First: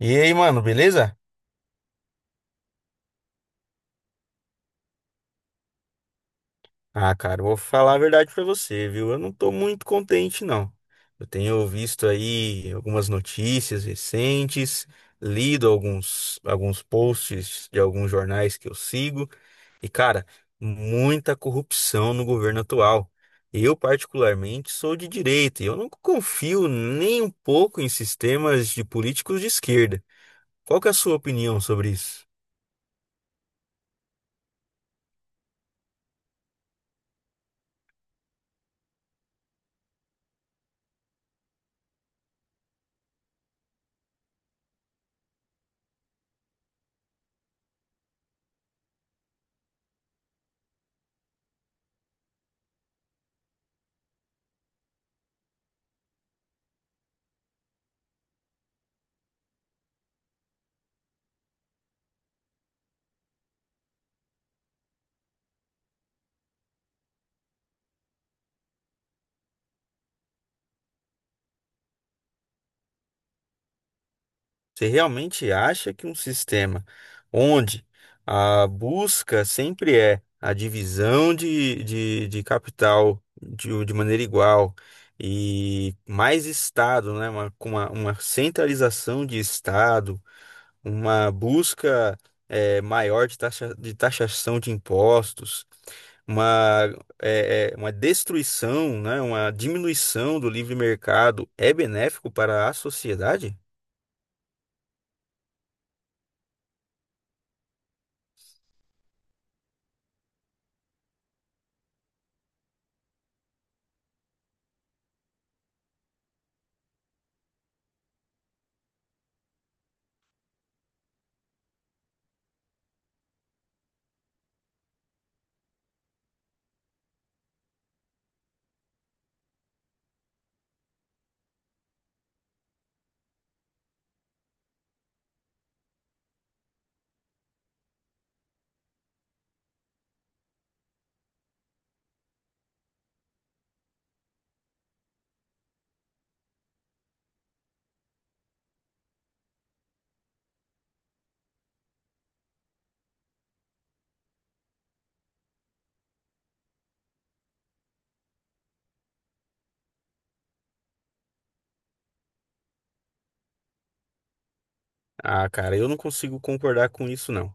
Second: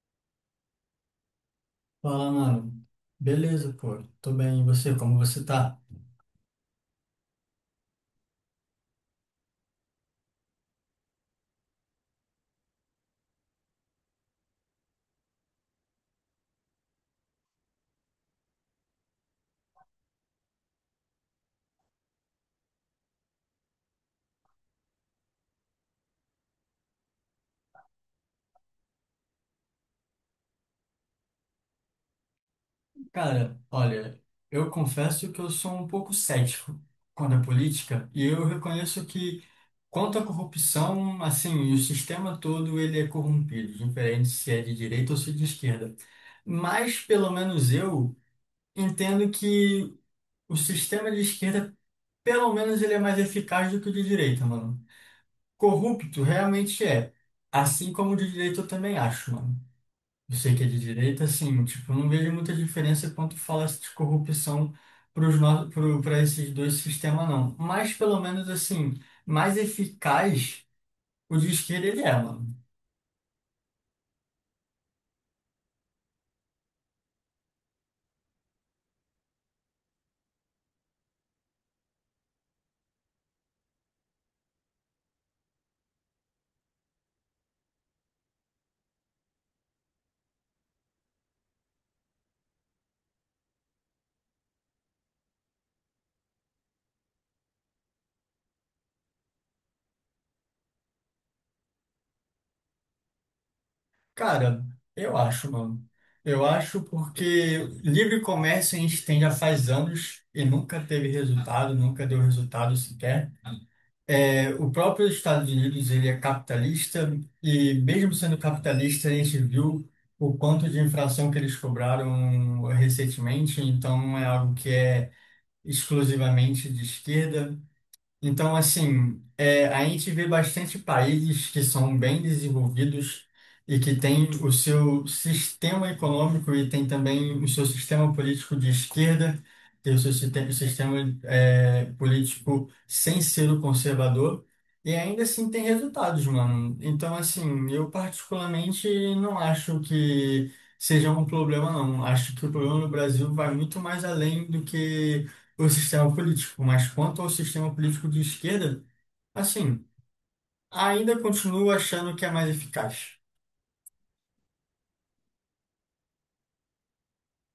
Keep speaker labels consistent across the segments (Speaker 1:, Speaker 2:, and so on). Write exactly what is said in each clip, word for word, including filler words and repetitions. Speaker 1: E aí, mano, beleza?
Speaker 2: Fala, mano. Beleza, pô. Tô bem. E você, como você tá?
Speaker 1: Ah, cara, eu vou falar a verdade pra você, viu? Eu não tô muito contente, não. Eu tenho visto aí algumas notícias recentes, lido alguns, alguns posts de alguns jornais que eu sigo, e, cara, muita corrupção no governo atual. Eu, particularmente, sou de direita e eu não confio nem um pouco em sistemas de políticos de esquerda. Qual que é a sua opinião sobre isso?
Speaker 2: Cara, olha, eu confesso que eu sou um pouco cético quanto à política e eu reconheço que, quanto à corrupção, assim, o sistema todo ele é corrompido, diferente se é de direita ou se é de esquerda. Mas, pelo menos eu entendo que o sistema de esquerda, pelo menos, ele é mais eficaz do que o de direita, mano. Corrupto realmente é. Assim como o de direita eu também acho, mano. Eu sei que é de direita, assim, tipo, eu não vejo muita diferença quanto fala de corrupção para esses dois sistemas, não. Mas, pelo menos, assim, mais eficaz o de esquerda ele é, mano.
Speaker 1: Você realmente acha que um sistema onde a busca sempre é a divisão de, de, de capital de, de maneira igual e mais Estado, né? Uma, com uma, uma centralização de Estado, uma busca eh, maior de taxa, de taxação de impostos, uma, eh, eh, uma destruição, né? Uma diminuição do livre mercado é benéfico para a sociedade?
Speaker 2: Cara, eu acho, mano. Eu acho porque livre comércio a gente tem já faz anos e nunca teve resultado, nunca deu resultado sequer. É, o próprio Estados Unidos ele é capitalista e mesmo sendo capitalista a gente viu o quanto de inflação que eles cobraram recentemente, então não é algo que é exclusivamente de esquerda. Então, assim, é, a gente vê bastante países que são bem desenvolvidos e que têm o seu sistema econômico e tem também o seu sistema político de esquerda, tem o seu sistema, o sistema é, político sem ser o conservador, e ainda assim tem resultados, mano. Então, assim, eu particularmente não acho que seja um problema, não. Acho que o problema no Brasil vai muito mais além do que o sistema político, mas quanto ao sistema político de esquerda, assim, ainda continuo achando que é mais eficaz.
Speaker 1: Ah, cara, eu não consigo concordar com isso, não.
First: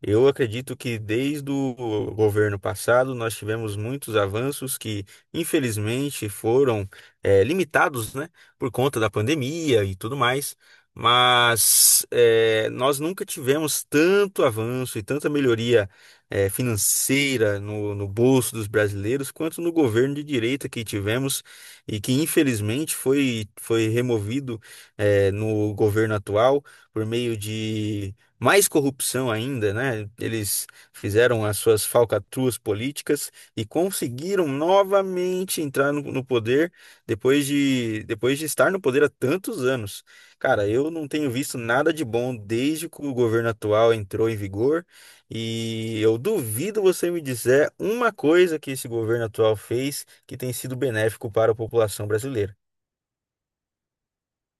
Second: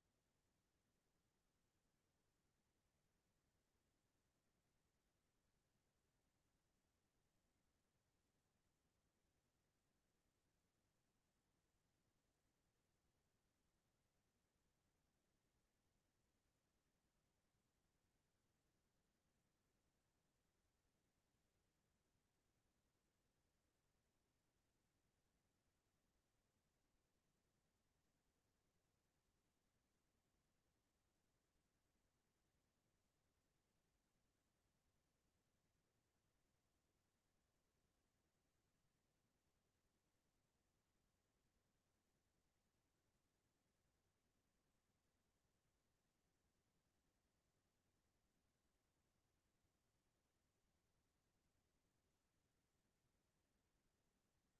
Speaker 1: Eu acredito que desde o governo passado nós tivemos muitos avanços que, infelizmente, foram eh, limitados, né, por conta da pandemia e tudo mais, mas eh, nós nunca tivemos tanto avanço e tanta melhoria eh, financeira no, no bolso dos brasileiros quanto no governo de direita que tivemos e que, infelizmente, foi, foi removido eh, no governo atual por meio de mais corrupção ainda, né? Eles fizeram as suas falcatruas políticas e conseguiram novamente entrar no, no poder depois de, depois de estar no poder há tantos anos. Cara, eu não tenho visto nada de bom desde que o governo atual entrou em vigor e eu duvido você me dizer uma coisa que esse governo atual fez que tem sido benéfico para a população brasileira.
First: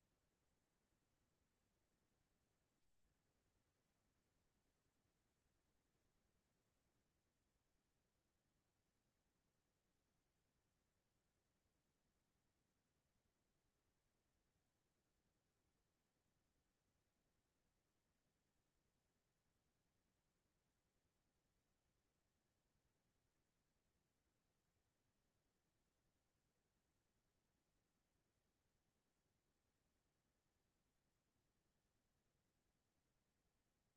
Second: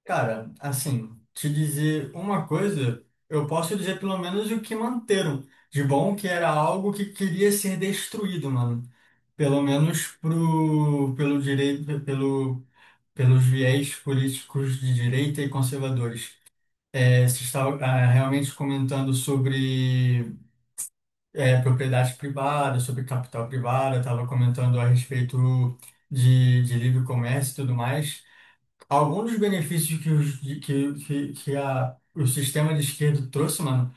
Speaker 2: Cara, assim, te dizer uma coisa, eu posso dizer pelo menos o que manteram de bom, que era algo que queria ser destruído, mano. Pelo menos pro, pelo direito, pelo, pelos viés políticos de direita e conservadores. É, você estava ah, realmente comentando sobre é, propriedade privada, sobre capital privado, estava comentando a respeito de, de livre comércio e tudo mais. Alguns dos benefícios que, os, de- que, que, que a, o sistema de esquerda trouxe, mano,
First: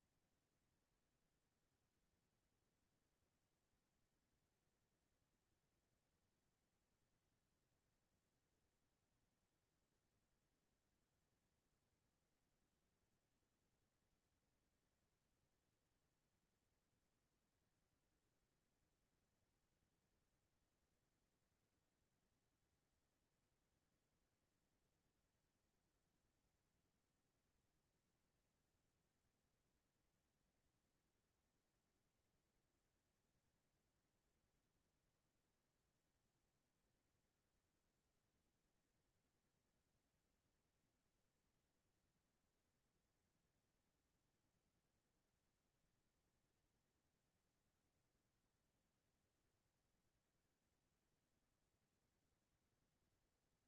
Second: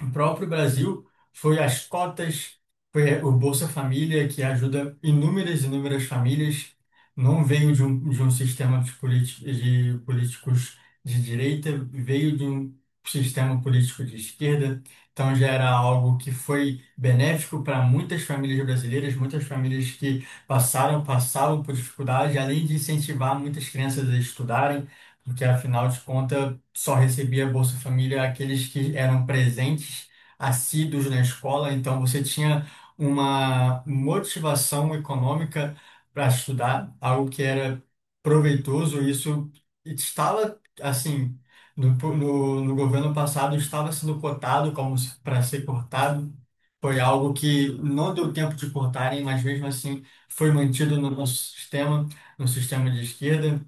Speaker 2: o próprio Brasil foi as cotas, foi o Bolsa Família, que ajuda inúmeras, e inúmeras famílias. Não veio de um, de um sistema de, politi- de políticos de direita, veio de um sistema político de esquerda. Então já era algo que foi benéfico para muitas famílias brasileiras, muitas famílias que passaram, passavam por dificuldade, além de incentivar muitas crianças a estudarem porque afinal de contas só recebia Bolsa Família aqueles que eram presentes, assíduos na escola, então você tinha uma motivação econômica para estudar, algo que era proveitoso, e isso estava assim. No, no, no governo passado estava sendo cotado como para ser cortado. Foi algo que não deu tempo de cortarem, mas mesmo assim foi mantido no nosso sistema, no sistema de esquerda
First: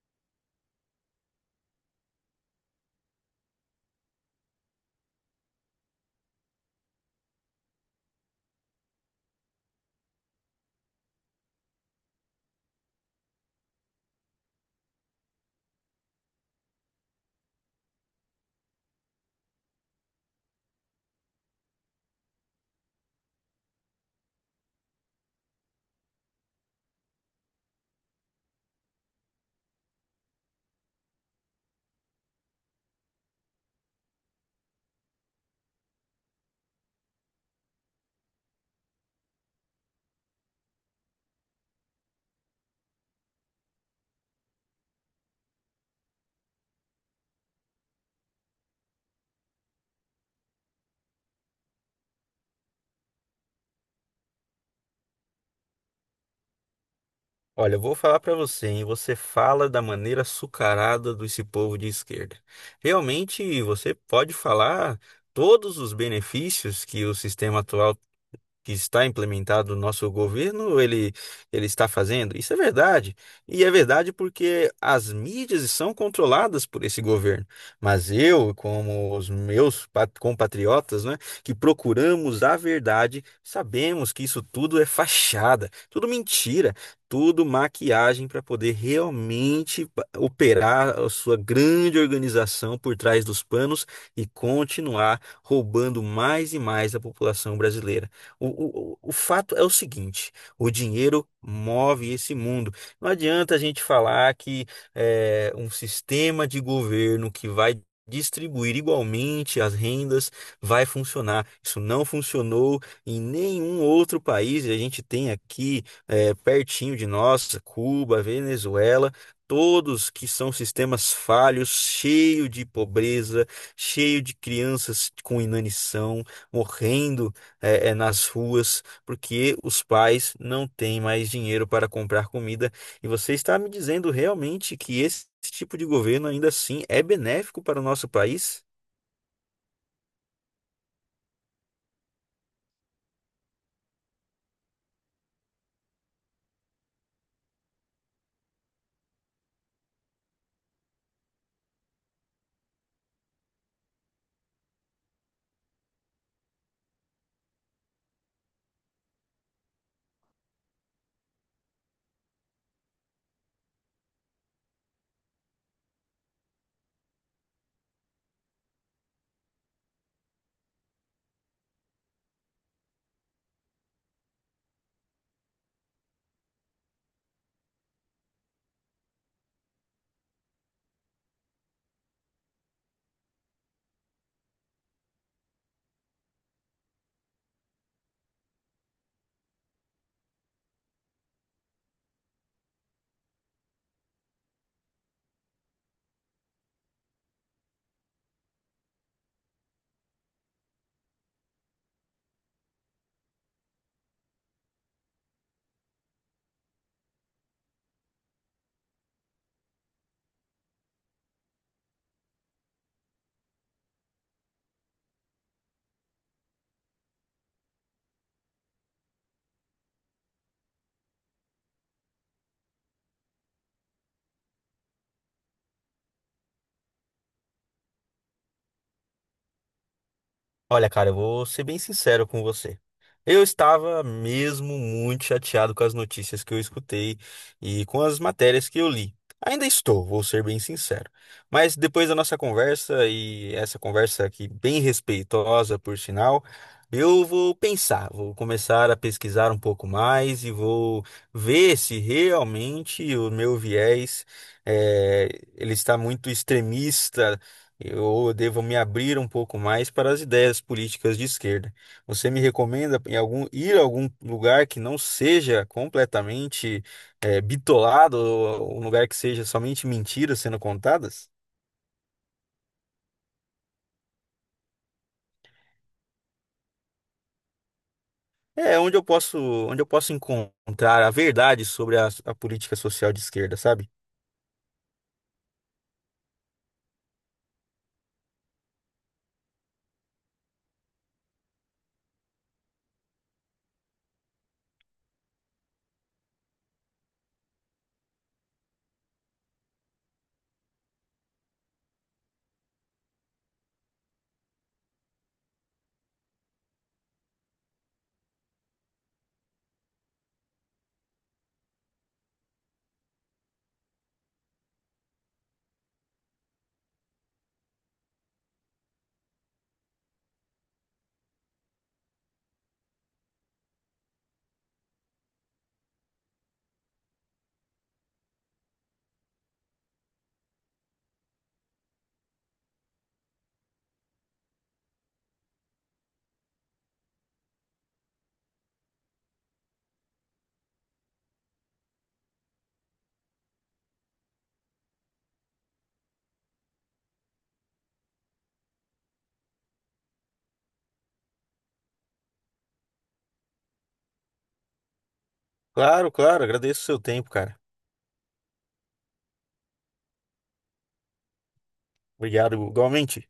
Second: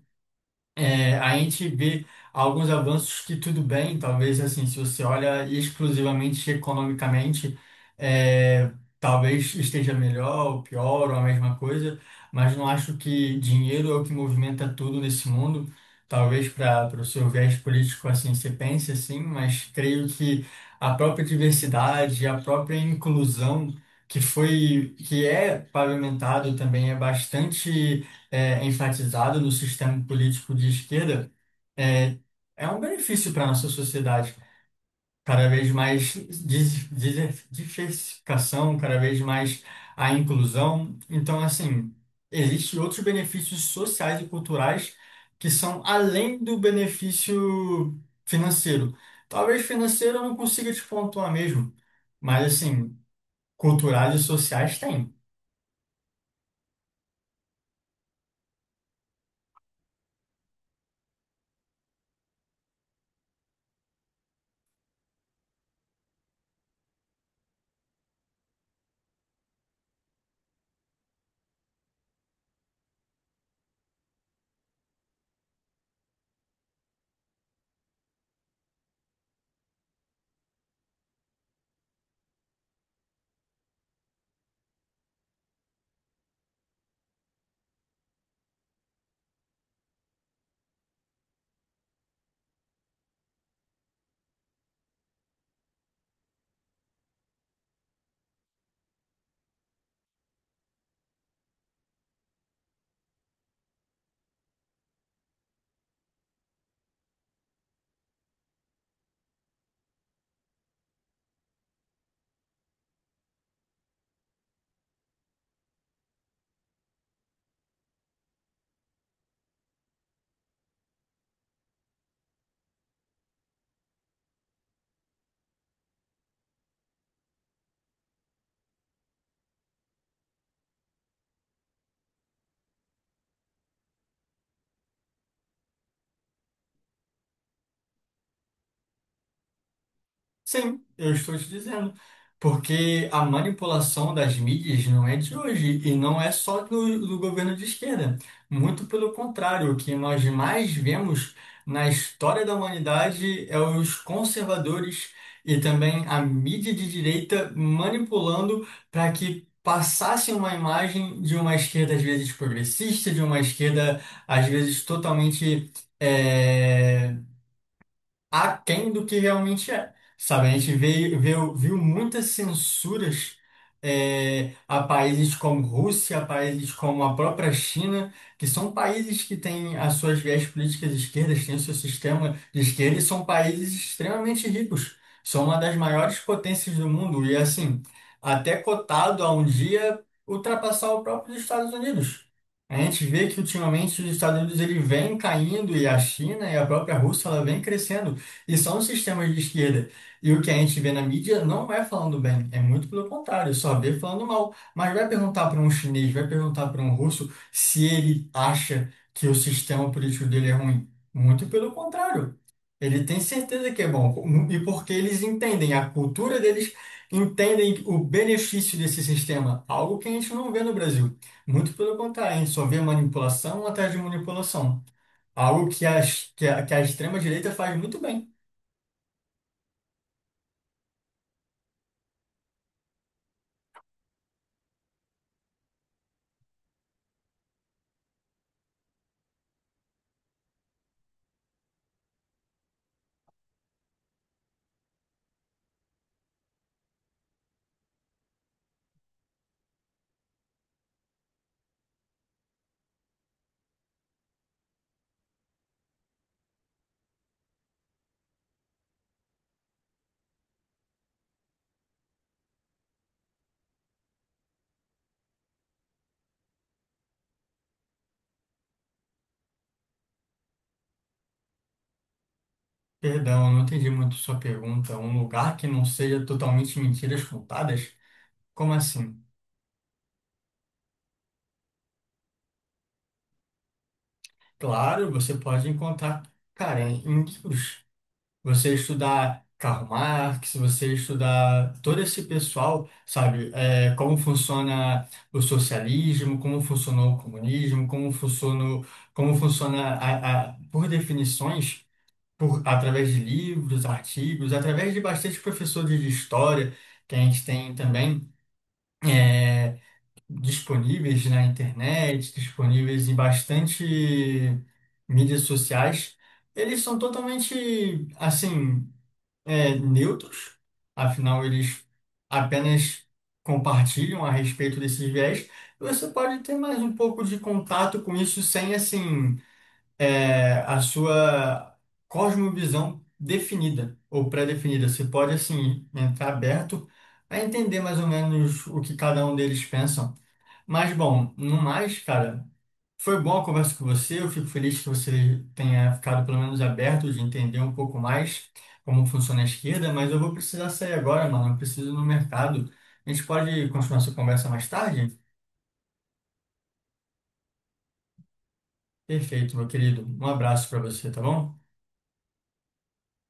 Speaker 2: é, a gente vê alguns avanços que tudo bem, talvez assim, se você olha exclusivamente economicamente, é, talvez esteja melhor ou pior ou a mesma coisa, mas não acho que dinheiro é o que movimenta tudo nesse mundo. Talvez para o seu viés político assim você pense assim, mas creio que a própria diversidade, a própria inclusão que foi que é pavimentado também é bastante é, enfatizado no sistema político de esquerda é, é um benefício para a nossa sociedade. Cada vez mais dis- dis- diversificação, cada vez mais a inclusão. Então, assim, existem outros benefícios sociais e culturais que são além do benefício financeiro. Talvez financeiro eu não consiga te pontuar mesmo, mas, assim, culturais e sociais tem.
Speaker 1: Olha, eu vou falar pra você, hein? Você fala da maneira açucarada desse povo de esquerda. Realmente, você pode falar todos os benefícios que o sistema atual que está implementado no nosso governo, ele, ele está fazendo? Isso é verdade. E é verdade porque as mídias são controladas por esse governo. Mas eu, como os meus pat- compatriotas, né, que procuramos a verdade, sabemos que isso tudo é fachada, tudo mentira, tudo maquiagem para poder realmente pa- operar a sua grande organização por trás dos panos e continuar roubando mais e mais a população brasileira. O, o, o fato é o seguinte: o dinheiro move esse mundo. Não adianta a gente falar que é um sistema de governo que vai distribuir igualmente as rendas vai funcionar. Isso não funcionou em nenhum outro país. E a gente tem aqui é, pertinho de nós, Cuba, Venezuela. Todos que são sistemas falhos, cheio de pobreza, cheio de crianças com inanição, morrendo é, é, nas ruas, porque os pais não têm mais dinheiro para comprar comida. E você está me dizendo realmente que esse tipo de governo ainda assim é benéfico para o nosso país?
Speaker 2: Sim, eu estou te dizendo. Porque a manipulação das mídias não é de hoje e não é só do, do governo de esquerda. Muito pelo contrário, o que nós mais vemos na história da humanidade é os conservadores e também a mídia de direita manipulando para que passasse uma imagem de uma esquerda às vezes progressista, de uma esquerda às vezes totalmente eh, aquém do que realmente é. Sabe, a gente veio, veio- viu muitas censuras é, a países como Rússia, a países como a própria China, que são países que têm as suas viés políticas de esquerdas, têm o seu sistema de esquerda e são países extremamente ricos. São uma das maiores potências do mundo e, assim, até cotado a um dia ultrapassar o próprio Estados Unidos. A gente vê que ultimamente os Estados Unidos ele vem caindo e a China e a própria Rússia ela vem crescendo. E só um sistema de esquerda. E o que a gente vê na mídia não é falando bem, é muito pelo contrário, só vê falando mal. Mas vai perguntar para um chinês, vai perguntar para um russo se ele acha que o sistema político dele é ruim. Muito pelo contrário. Ele tem certeza que é bom. E porque eles entendem, a cultura deles entendem o benefício desse sistema, algo que a gente não vê no Brasil. Muito pelo contrário, a gente só vê manipulação atrás de manipulação. Algo que a, que a, que a extrema-direita faz muito bem.
Speaker 1: Olha, cara, eu vou ser bem sincero com você. Eu estava mesmo muito chateado com as notícias que eu escutei e com as matérias que eu li. Ainda estou, vou ser bem sincero. Mas depois da nossa conversa, e essa conversa aqui bem respeitosa, por sinal, eu vou pensar, vou começar a pesquisar um pouco mais e vou ver se realmente o meu viés, eh, ele está muito extremista, eu devo me abrir um pouco mais para as ideias políticas de esquerda. Você me recomenda em algum, ir a algum lugar que não seja completamente eh, bitolado, ou um lugar que seja somente mentiras sendo contadas?
Speaker 2: Perdão, eu não entendi muito sua pergunta. Um lugar que não seja totalmente mentiras contadas? Como
Speaker 1: É, onde eu
Speaker 2: assim?
Speaker 1: posso, onde eu posso encontrar a verdade sobre a, a política social de esquerda, sabe?
Speaker 2: Claro, você pode encontrar, cara, em livros. Você estudar Karl Marx, você estudar todo esse pessoal, sabe? É, como funciona o socialismo, como funcionou o comunismo, como funcionou, como funciona a, a- por definições, por, através de livros, artigos, através de bastante professores de história que a gente tem também. É, disponíveis na internet, disponíveis em bastante mídias sociais, eles são totalmente, assim, é, neutros, afinal, eles apenas compartilham a respeito desses viés. E você pode ter mais um pouco de contato com isso sem, assim, é, a sua cosmovisão definida ou pré-definida. Você pode, assim, entrar aberto a entender mais ou menos o que cada um deles pensa. Mas bom, no mais, cara, foi boa a conversa com você. Eu fico feliz que você tenha ficado pelo menos aberto de entender um pouco mais como funciona a esquerda, mas eu vou precisar sair agora, mano. Eu preciso ir no mercado. A gente pode continuar essa conversa mais tarde?
Speaker 1: Claro, claro, agradeço o seu tempo, cara.
Speaker 2: Perfeito, meu querido. Um abraço para você, tá bom?
Speaker 1: Obrigado, igualmente.